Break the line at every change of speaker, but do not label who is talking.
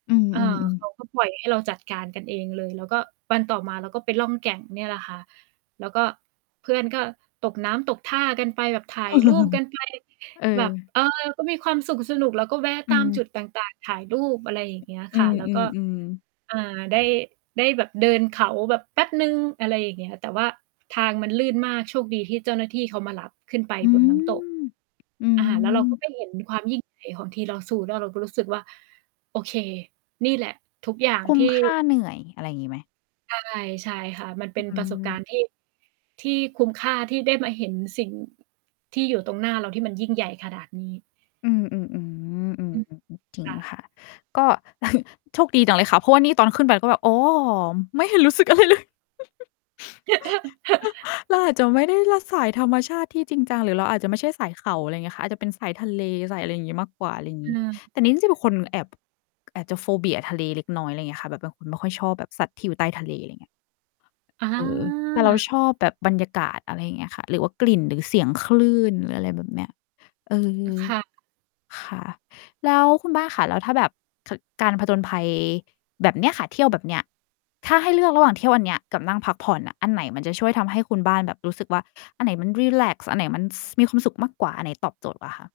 อื
เอ่อ
อ
เข
ๆ ๆ
าก็ปล่อยให้เราจัดการกันเองเลย เราก็วันต่อมาเราก็ไปล่องแก่งเนี่ยแหละค่ะ แล้วก็เพื่อนก็ตกน้ำตกท่ากันไป แบบถ่ายรูปกันไป
เออ
แบบ เออ ก็มีความสุขสนุก แล้วก็แวะ
อ
ต
ื
ามจุ
ม
ดต่าง ๆ ถ่ายรูป อะไรอย่างเงี้ย
อ อ
ค่ะ แล้ว
ื
ก็
อ ๆ ๆ
อ่า ได้ ได้แบบเดินเขาแบบแป๊บหนึ่ง อะไรอย่างเงี้ย แต่ว่าทางมันลื่นมาก โชคดีที่เจ้าหน้าที่เขามารับขึ้นไป
อื
บนน้ำตก
ม อื
อ่า แล้วเราก็
ม
ไปเห็นความยิ่งใหญ่ของทีลอซู แล้วเราก็รู้สึกว่า โอเค นี่แหละ ทุกอย่าง
คุ้
ท
ม
ี่
ค่าเหนื่อย อะไรอย่างงี้ไหม?
ใช่ ใช่ค่ะ มันเป
อ
็น
อื
ประสบการณ
ม
์ ที่ ที่คุ้มค่าที่ได้มาเห็นสิ่งที่อยู่ตรงหน้าเรา ที่มันยิ่งใหญ่ขนาดนี้
อืม
อื
ๆ
ม
ๆ ๆ
ค
ๆ ๆ จริง
่ะ
ค่ะ ก็ โชคดีจังเลยค่ะ เพราะว่านี่ตอนขึ้นไป ก็แบบ อ๋อ ไม่เห็นรู้สึกอะไรเลย เราอาจจะไม่ได้รักสายธรรมชาติที่จริงจัง หรือเราอาจจะไม่ใช่สายเขา อะไรอย่างเงี้ยค่ะ อาจจะเป็นสายทะเล สายอะไรอย่างงี้มากกว่า อะไรงี้
เออ
แต่นี้จะเป็นคนแอบ แอบจะ โฟเบีย ทะเลเล็กน้อย อะไรอย่างเงี้ยค่ะ แบบบางคนไม่ค่อยชอบแบบสัตว์ที่อยู่ใต้ทะเล อะไรอย่างเงี้ย
อะ
เออ แต่
ฮ
เรา
ะ
ชอบแบบบรรยากาศ อะไรอย่างเงี้ยค่ะ หรือว่ากลิ่น หรือเสียงคลื่น หรืออะไรแบบเนี้ย เออ
ค่ะ
ค่ะ แล้วคุณบ้านคะ แล้วถ้าแบบ ค การผจญภัยแบบเนี้ยค่ะ เที่ยวแบบเนี้ย ถ้าให้เลือกระหว่างเที่ยวอันเนี้ยกับนั่งพักผ่อนอะ อันไหนมันจะช่วยทำให้คุณบ้านแบบรู้สึกว่า อันไหนมันรีแลกซ์ อันไหนมัน ส มีความสุขมากกว่า อันไหนตอบโจทย์กว่าคะ?